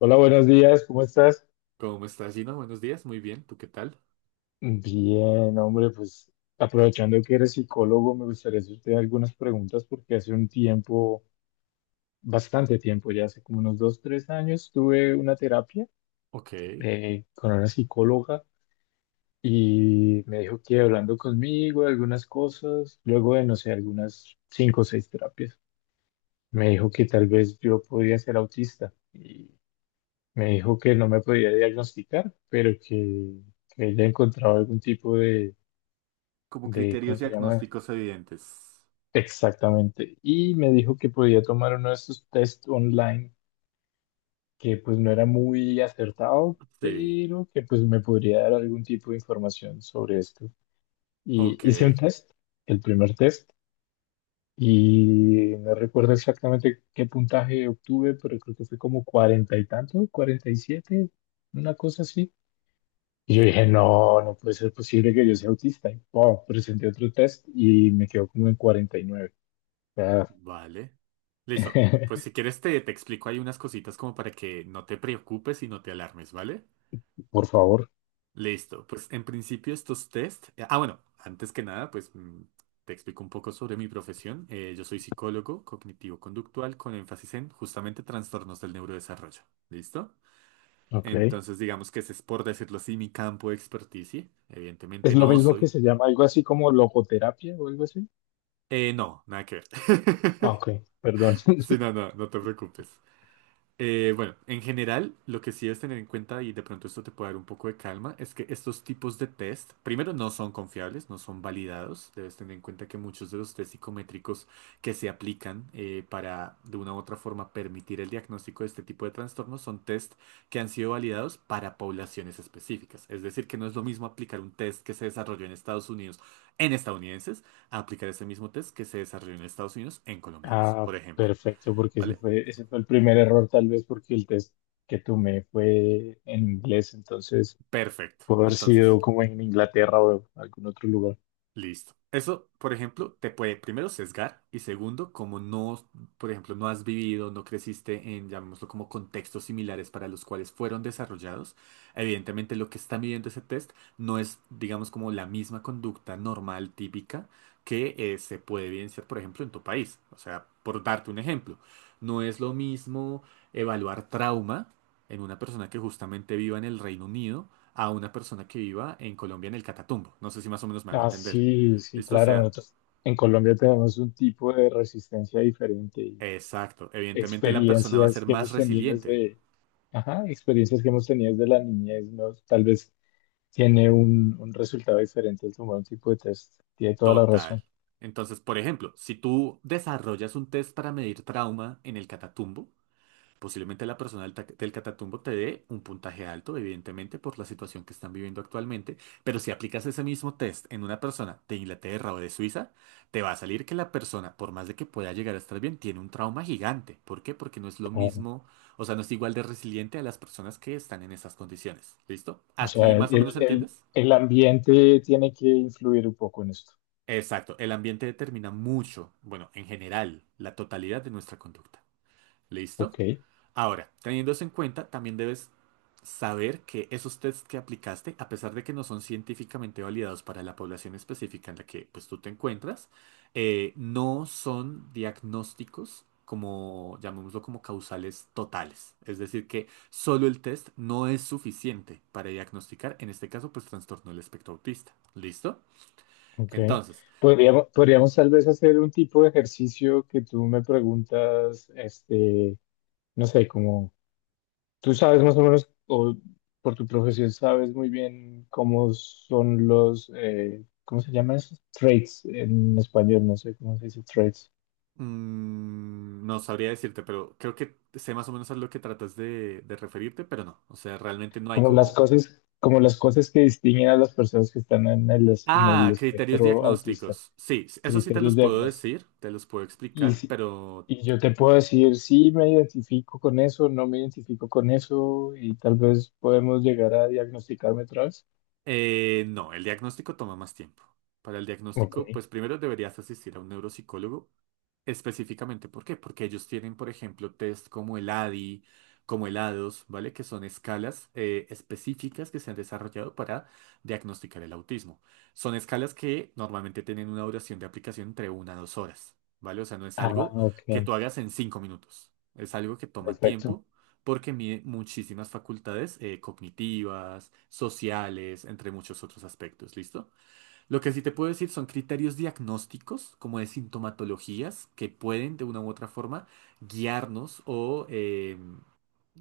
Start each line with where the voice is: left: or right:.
left: Hola, buenos días, ¿cómo estás?
right: ¿Cómo estás, Gino? Buenos días, muy bien, ¿tú qué tal?
left: Bien, hombre, pues aprovechando que eres psicólogo, me gustaría hacerte algunas preguntas porque hace un tiempo, bastante tiempo, ya hace como unos 2, 3 años, tuve una terapia
right: Ok,
left: con una psicóloga y me dijo que hablando conmigo de algunas cosas, luego de, no sé, algunas cinco o seis terapias, me dijo que tal vez yo podía ser autista y me dijo que no me podía diagnosticar, pero que ella encontraba algún tipo de
right: como
left: de, ¿cómo
right: criterios
left: se llama?
right: diagnósticos evidentes.
left: Exactamente. Y me dijo que podía tomar uno de esos test online que pues no era muy acertado,
right: Sí,
left: pero que pues me podría dar algún tipo de información sobre esto. Y
right: ok,
left: hice un test, el primer test, y no recuerdo exactamente qué puntaje obtuve, pero creo que fue como cuarenta y tanto, 47, una cosa así. Y yo dije, no, no puede ser posible que yo sea autista. Y, pum, presenté otro test y me quedó como en 49. O sea,
right: vale. Listo, pues si quieres te explico ahí unas cositas como para que no te preocupes y no te alarmes, ¿vale?
left: por favor.
right: Listo, pues en principio estos test. Ah, bueno, antes que nada, pues te explico un poco sobre mi profesión. Yo soy psicólogo cognitivo-conductual con énfasis en justamente trastornos del neurodesarrollo. ¿Listo?
left: Ok.
right: Entonces, digamos que ese es, por decirlo así, mi campo de experticia.
left: Es
right: Evidentemente
left: lo
right: no
left: mismo que
right: soy.
left: se llama algo así como logoterapia o algo así.
right: No, nada que ver.
left: Ah, ok, perdón.
right: Sí, no, no, no te preocupes. Bueno, en general, lo que sí debes tener en cuenta, y de pronto esto te puede dar un poco de calma, es que estos tipos de test, primero, no son confiables, no son validados. Debes tener en cuenta que muchos de los test psicométricos que se aplican para, de una u otra forma, permitir el diagnóstico de este tipo de trastornos son test que han sido validados para poblaciones específicas. Es decir, que no es lo mismo aplicar un test que se desarrolló en Estados Unidos en estadounidenses a aplicar ese mismo test que se desarrolló en Estados Unidos en colombianos,
left: Ah,
right: por ejemplo.
left: perfecto, porque
right: ¿Vale?
left: ese fue el primer error, tal vez porque el test que tomé fue en inglés, entonces
right: Perfecto.
left: pudo haber
right: Entonces,
left: sido como en Inglaterra o algún otro lugar.
right: listo. Eso, por ejemplo, te puede primero sesgar y segundo, como no, por ejemplo, no has vivido, no creciste en, llamémoslo como contextos similares para los cuales fueron desarrollados, evidentemente lo que está midiendo ese test no es, digamos, como la misma conducta normal, típica, que se puede evidenciar, por ejemplo, en tu país. O sea, por darte un ejemplo, no es lo mismo evaluar trauma en una persona que justamente viva en el Reino Unido a una persona que viva en Colombia en el Catatumbo. No sé si más o menos me hago
left: Ah,
right: entender.
left: sí, sí,
right: Listo, o
left: claro,
right: sea,
left: nosotros en Colombia tenemos un tipo de resistencia diferente y
right: exacto. Evidentemente la persona va a
left: experiencias
right: ser
left: que
right: más
left: hemos tenido
right: resiliente.
left: desde, ajá, experiencias que hemos tenido desde la niñez, ¿no? Tal vez tiene un resultado diferente al tomar un tipo de test. Tiene toda la razón.
right: Total. Entonces, por ejemplo, si tú desarrollas un test para medir trauma en el Catatumbo, posiblemente la persona del Catatumbo te dé un puntaje alto, evidentemente, por la situación que están viviendo actualmente, pero si aplicas ese mismo test en una persona de Inglaterra o de Suiza, te va a salir que la persona, por más de que pueda llegar a estar bien, tiene un trauma gigante. ¿Por qué? Porque no es lo
left: Claro.
right: mismo, o sea, no es igual de resiliente a las personas que están en esas condiciones. ¿Listo?
left: O
right: ¿Aquí
left: sea,
right: más o menos entiendes?
left: el ambiente tiene que influir un poco en esto.
right: Exacto, el ambiente determina mucho, bueno, en general, la totalidad de nuestra conducta. ¿Listo?
left: Ok,
right: Ahora, teniendo eso en cuenta, también debes saber que esos tests que aplicaste, a pesar de que no son científicamente validados para la población específica en la que pues, tú te encuentras, no son diagnósticos como, llamémoslo como causales totales. Es decir, que solo el test no es suficiente para diagnosticar, en este caso, pues trastorno del espectro autista. ¿Listo?
left: ok.
right: Entonces,
left: Podríamos tal vez hacer un tipo de ejercicio que tú me preguntas, este, no sé, como tú sabes más o menos, o por tu profesión sabes muy bien cómo son los, ¿cómo se llaman esos? Traits en español, no sé cómo se dice traits.
right: No sabría decirte, pero creo que sé más o menos a lo que tratas de referirte, pero no. O sea, realmente no hay como.
left: Como las cosas que distinguen a las personas que están en en el
right: Ah, criterios
left: espectro autista,
right: diagnósticos. Sí, eso sí te
left: criterios
right: los
left: de
right: puedo
left: diagnóstico.
right: decir, te los puedo
left: Y,
right: explicar,
left: si-
right: pero
left: Y yo te puedo decir, sí, me identifico con eso, no me identifico con eso, y tal vez podemos llegar a diagnosticarme otra vez.
right: no, el diagnóstico toma más tiempo. Para el
left: Ok.
right: diagnóstico, pues primero deberías asistir a un neuropsicólogo. Específicamente, ¿por qué? Porque ellos tienen, por ejemplo, test como el ADI, como el ADOS, ¿vale? Que son escalas específicas que se han desarrollado para diagnosticar el autismo. Son escalas que normalmente tienen una duración de aplicación entre 1 a 2 horas, ¿vale? O sea, no es
left: Ah,
right: algo que
left: ok.
right: tú hagas en 5 minutos. Es algo que toma
left: Perfecto.
right: tiempo porque mide muchísimas facultades cognitivas, sociales, entre muchos otros aspectos, ¿listo? Lo que sí te puedo decir son criterios diagnósticos, como de sintomatologías, que pueden de una u otra forma guiarnos o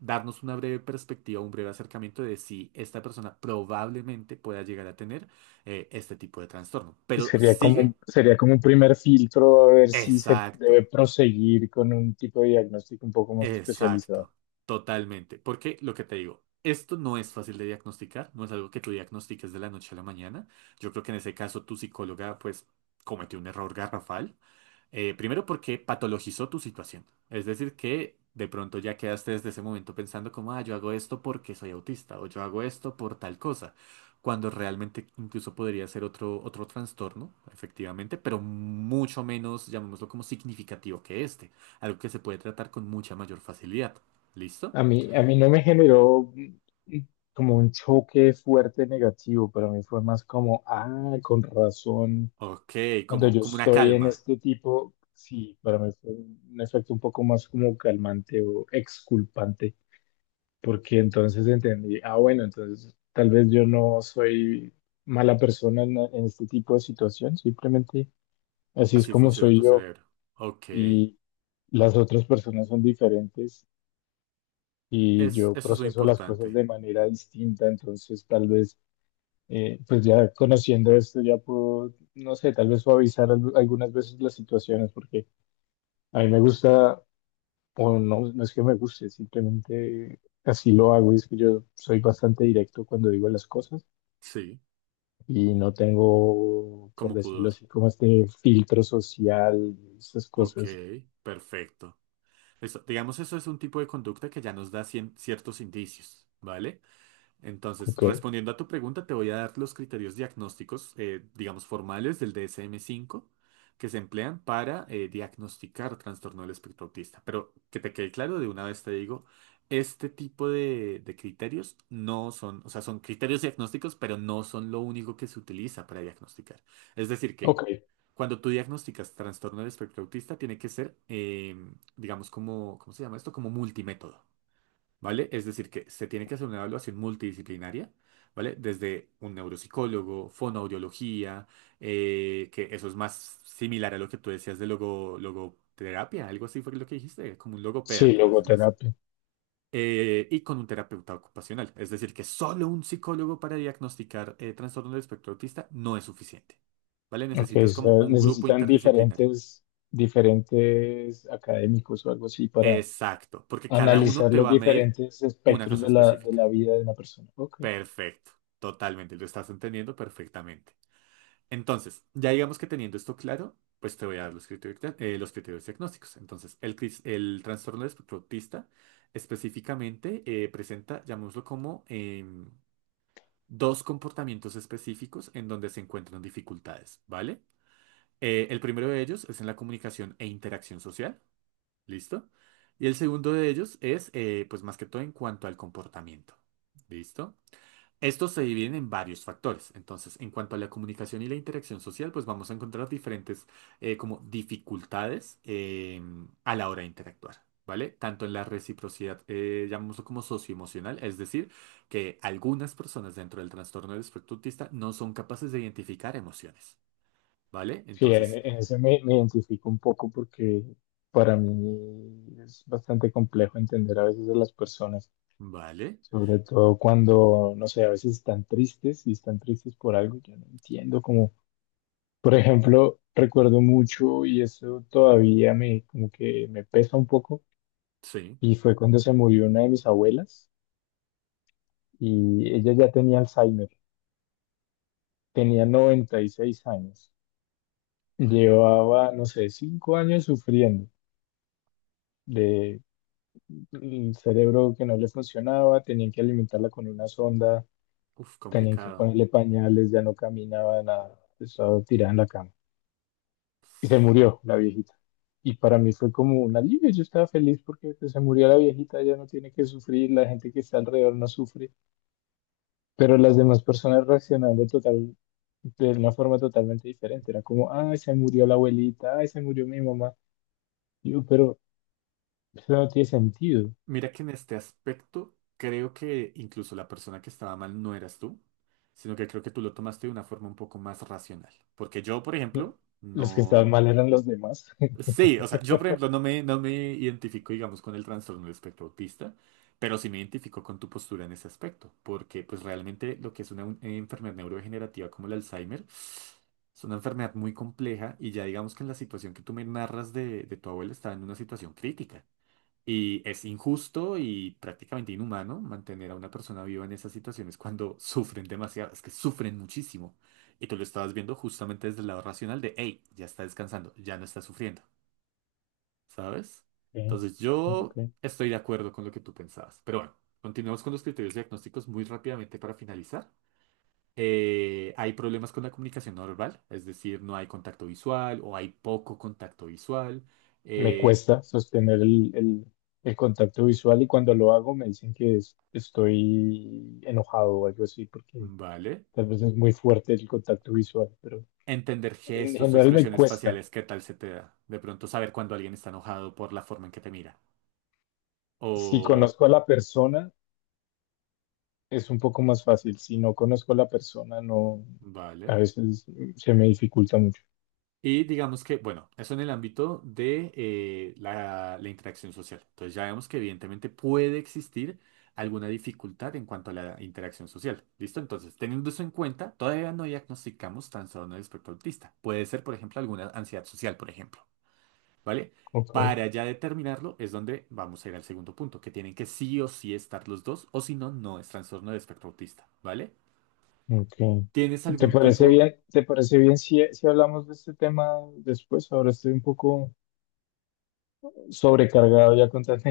right: darnos una breve perspectiva, un breve acercamiento de si esta persona probablemente pueda llegar a tener este tipo de trastorno. Pero sigue.
left: Sería como un primer filtro a ver si se debe
right: Exacto,
left: proseguir con un tipo de diagnóstico un poco más especializado.
right: exacto, totalmente. Porque lo que te digo, esto no es fácil de diagnosticar, no es algo que tú diagnostiques de la noche a la mañana. Yo creo que en ese caso tu psicóloga pues cometió un error garrafal. Primero porque patologizó tu situación. Es decir, que de pronto ya quedaste desde ese momento pensando como, ah, yo hago esto porque soy autista o yo hago esto por tal cosa, cuando realmente incluso podría ser otro, otro trastorno, efectivamente, pero mucho menos, llamémoslo como significativo que este, algo que se puede tratar con mucha mayor facilidad. ¿Listo?
left: A mí no me generó como un choque fuerte negativo, para mí fue más como, ah, con razón,
right: Ok,
left: cuando
right: como,
left: yo
right: como una
left: estoy en
right: calma.
left: este tipo, sí, para mí fue un efecto un poco más como calmante o exculpante, porque entonces entendí, ah, bueno, entonces tal vez yo no soy mala persona en este tipo de situación, simplemente así es
right: Así
left: como
right: funciona
left: soy
right: tu
left: yo
right: cerebro. Ok.
left: y las otras personas son diferentes y
right: Es,
left: yo
right: eso es lo
left: proceso las cosas
right: importante.
left: de manera distinta, entonces tal vez, pues ya conociendo esto, ya puedo, no sé, tal vez suavizar algunas veces las situaciones, porque a mí me gusta, o no, no es que me guste, simplemente así lo hago, y es que yo soy bastante directo cuando digo las cosas
right: Sí,
left: y no tengo, por
right: como
left: decirlo
right: pudor.
left: así, como este filtro social, esas
right: Ok,
left: cosas,
right: perfecto. Eso, digamos, eso es un tipo de conducta que ya nos da ciertos indicios, ¿vale? Entonces,
left: ok,
right: respondiendo a tu pregunta, te voy a dar los criterios diagnósticos, digamos, formales del DSM-5 que se emplean para diagnosticar trastorno del espectro autista. Pero que te quede claro, de una vez te digo, este tipo de criterios no son, o sea, son criterios diagnósticos, pero no son lo único que se utiliza para diagnosticar. Es decir, que
left: ok.
right: cuando tú diagnosticas trastorno del espectro autista, tiene que ser, digamos, como, ¿cómo se llama esto? Como multimétodo. ¿Vale? Es decir, que se tiene que hacer una evaluación multidisciplinaria, ¿vale? Desde un neuropsicólogo, fonoaudiología, que eso es más similar a lo que tú decías de logoterapia, algo así fue lo que dijiste, como un
left: Sí,
right: logopeda, por decirlo así.
left: logoterapia.
right: Y con un terapeuta ocupacional, es decir, que solo un psicólogo para diagnosticar trastorno del espectro autista no es suficiente, ¿vale?
left: Ok, o
right: Necesitas
left: sea,
right: como un grupo
left: necesitan
right: interdisciplinario.
left: diferentes, diferentes académicos o algo así para
right: Exacto, porque cada uno
left: analizar
right: te
left: los
right: va a medir
left: diferentes
right: una
left: espectros
right: cosa
left: de
right: específica.
left: la vida de una persona. Ok,
right: Perfecto, totalmente, lo estás entendiendo perfectamente. Entonces, ya digamos que teniendo esto claro, pues te voy a dar los criterios, los criterios diagnósticos. Entonces, el trastorno del espectro autista específicamente presenta, llamémoslo como, dos comportamientos específicos en donde se encuentran dificultades, ¿vale? El primero de ellos es en la comunicación e interacción social, ¿listo? Y el segundo de ellos es, pues más que todo, en cuanto al comportamiento, ¿listo? Estos se dividen en varios factores. Entonces, en cuanto a la comunicación y la interacción social, pues vamos a encontrar diferentes como dificultades a la hora de interactuar, ¿vale? Tanto en la reciprocidad, llamémoslo como socioemocional, es decir, que algunas personas dentro del trastorno del espectro autista no son capaces de identificar emociones, ¿vale?
left: sí, en,
right: Entonces,
left: en eso me identifico un poco porque para mí es bastante complejo entender a veces a las personas,
right: ¿vale?
left: sobre todo cuando, no sé, a veces están tristes y están tristes por algo, que no entiendo como, por ejemplo, recuerdo mucho y eso todavía como que me pesa un poco
right: Sí,
left: y fue cuando se murió una de mis abuelas y ella ya tenía Alzheimer, tenía 96 años,
right: ¿vale?
left: llevaba, no sé, 5 años sufriendo de el cerebro que no le funcionaba, tenían que alimentarla con una sonda,
right: Uf,
left: tenían que
right: complicado.
left: ponerle pañales, ya no caminaba nada, estaba tirada en la cama y se murió la viejita. Y para mí fue como un alivio, yo estaba feliz porque pues, se murió la viejita, ya no tiene que sufrir, la gente que está alrededor no sufre. Pero las demás personas reaccionando total, de una forma totalmente diferente. Era como, ay, se murió la abuelita, ay, se murió mi mamá. Y yo, pero eso no tiene sentido.
right: Mira que en este aspecto creo que incluso la persona que estaba mal no eras tú, sino que creo que tú lo tomaste de una forma un poco más racional. Porque yo, por
left: No-
right: ejemplo,
left: Los que estaban
right: no.
left: mal eran los demás.
right: Sí, o sea, yo, por ejemplo, no me identifico, digamos, con el trastorno del espectro autista, pero sí me identifico con tu postura en ese aspecto, porque pues realmente lo que es una enfermedad neurodegenerativa como el Alzheimer es una enfermedad muy compleja y ya digamos que en la situación que tú me narras de tu abuela estaba en una situación crítica. Y es injusto y prácticamente inhumano mantener a una persona viva en esas situaciones cuando sufren demasiado, es que sufren muchísimo. Y tú lo estabas viendo justamente desde el lado racional de, hey, ya está descansando, ya no está sufriendo, ¿sabes?
left: Ok,
right: Entonces yo
left: ok.
right: estoy de acuerdo con lo que tú pensabas. Pero bueno, continuamos con los criterios diagnósticos muy rápidamente para finalizar. Hay problemas con la comunicación no verbal, es decir, no hay contacto visual o hay poco contacto visual.
left: Me
right: Eh,
left: cuesta sostener el contacto visual y cuando lo hago me dicen que estoy enojado o algo así, porque
right: vale.
left: tal vez es muy fuerte el contacto visual, pero
right: Entender
left: en
right: gestos o
left: general me
right: expresiones
left: cuesta.
right: faciales, ¿qué tal se te da? De pronto saber cuando alguien está enojado por la forma en que te mira.
left: Si
right: O,
left: conozco a la persona, es un poco más fácil. Si no conozco a la persona, no, a
right: vale.
left: veces se me dificulta mucho.
right: Y digamos que, bueno, eso en el ámbito de la interacción social. Entonces ya vemos que evidentemente puede existir alguna dificultad en cuanto a la interacción social. ¿Listo? Entonces, teniendo eso en cuenta, todavía no diagnosticamos trastorno de espectro autista. Puede ser, por ejemplo, alguna ansiedad social, por ejemplo. ¿Vale?
left: Ok,
right: Para ya determinarlo es donde vamos a ir al segundo punto, que tienen que sí o sí estar los dos, o si no, no es trastorno de espectro autista, ¿vale?
left: ok.
right: ¿Tienes
left: ¿Te
right: algún
left: parece
right: tipo?
left: bien? ¿Te parece bien si hablamos de este tema después? Ahora estoy un poco sobrecargado ya con tanta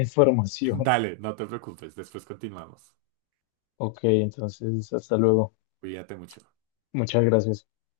left: información.
right: Dale, no te preocupes, después continuamos.
left: Ok, entonces, hasta luego.
right: Cuídate mucho.
left: Muchas gracias.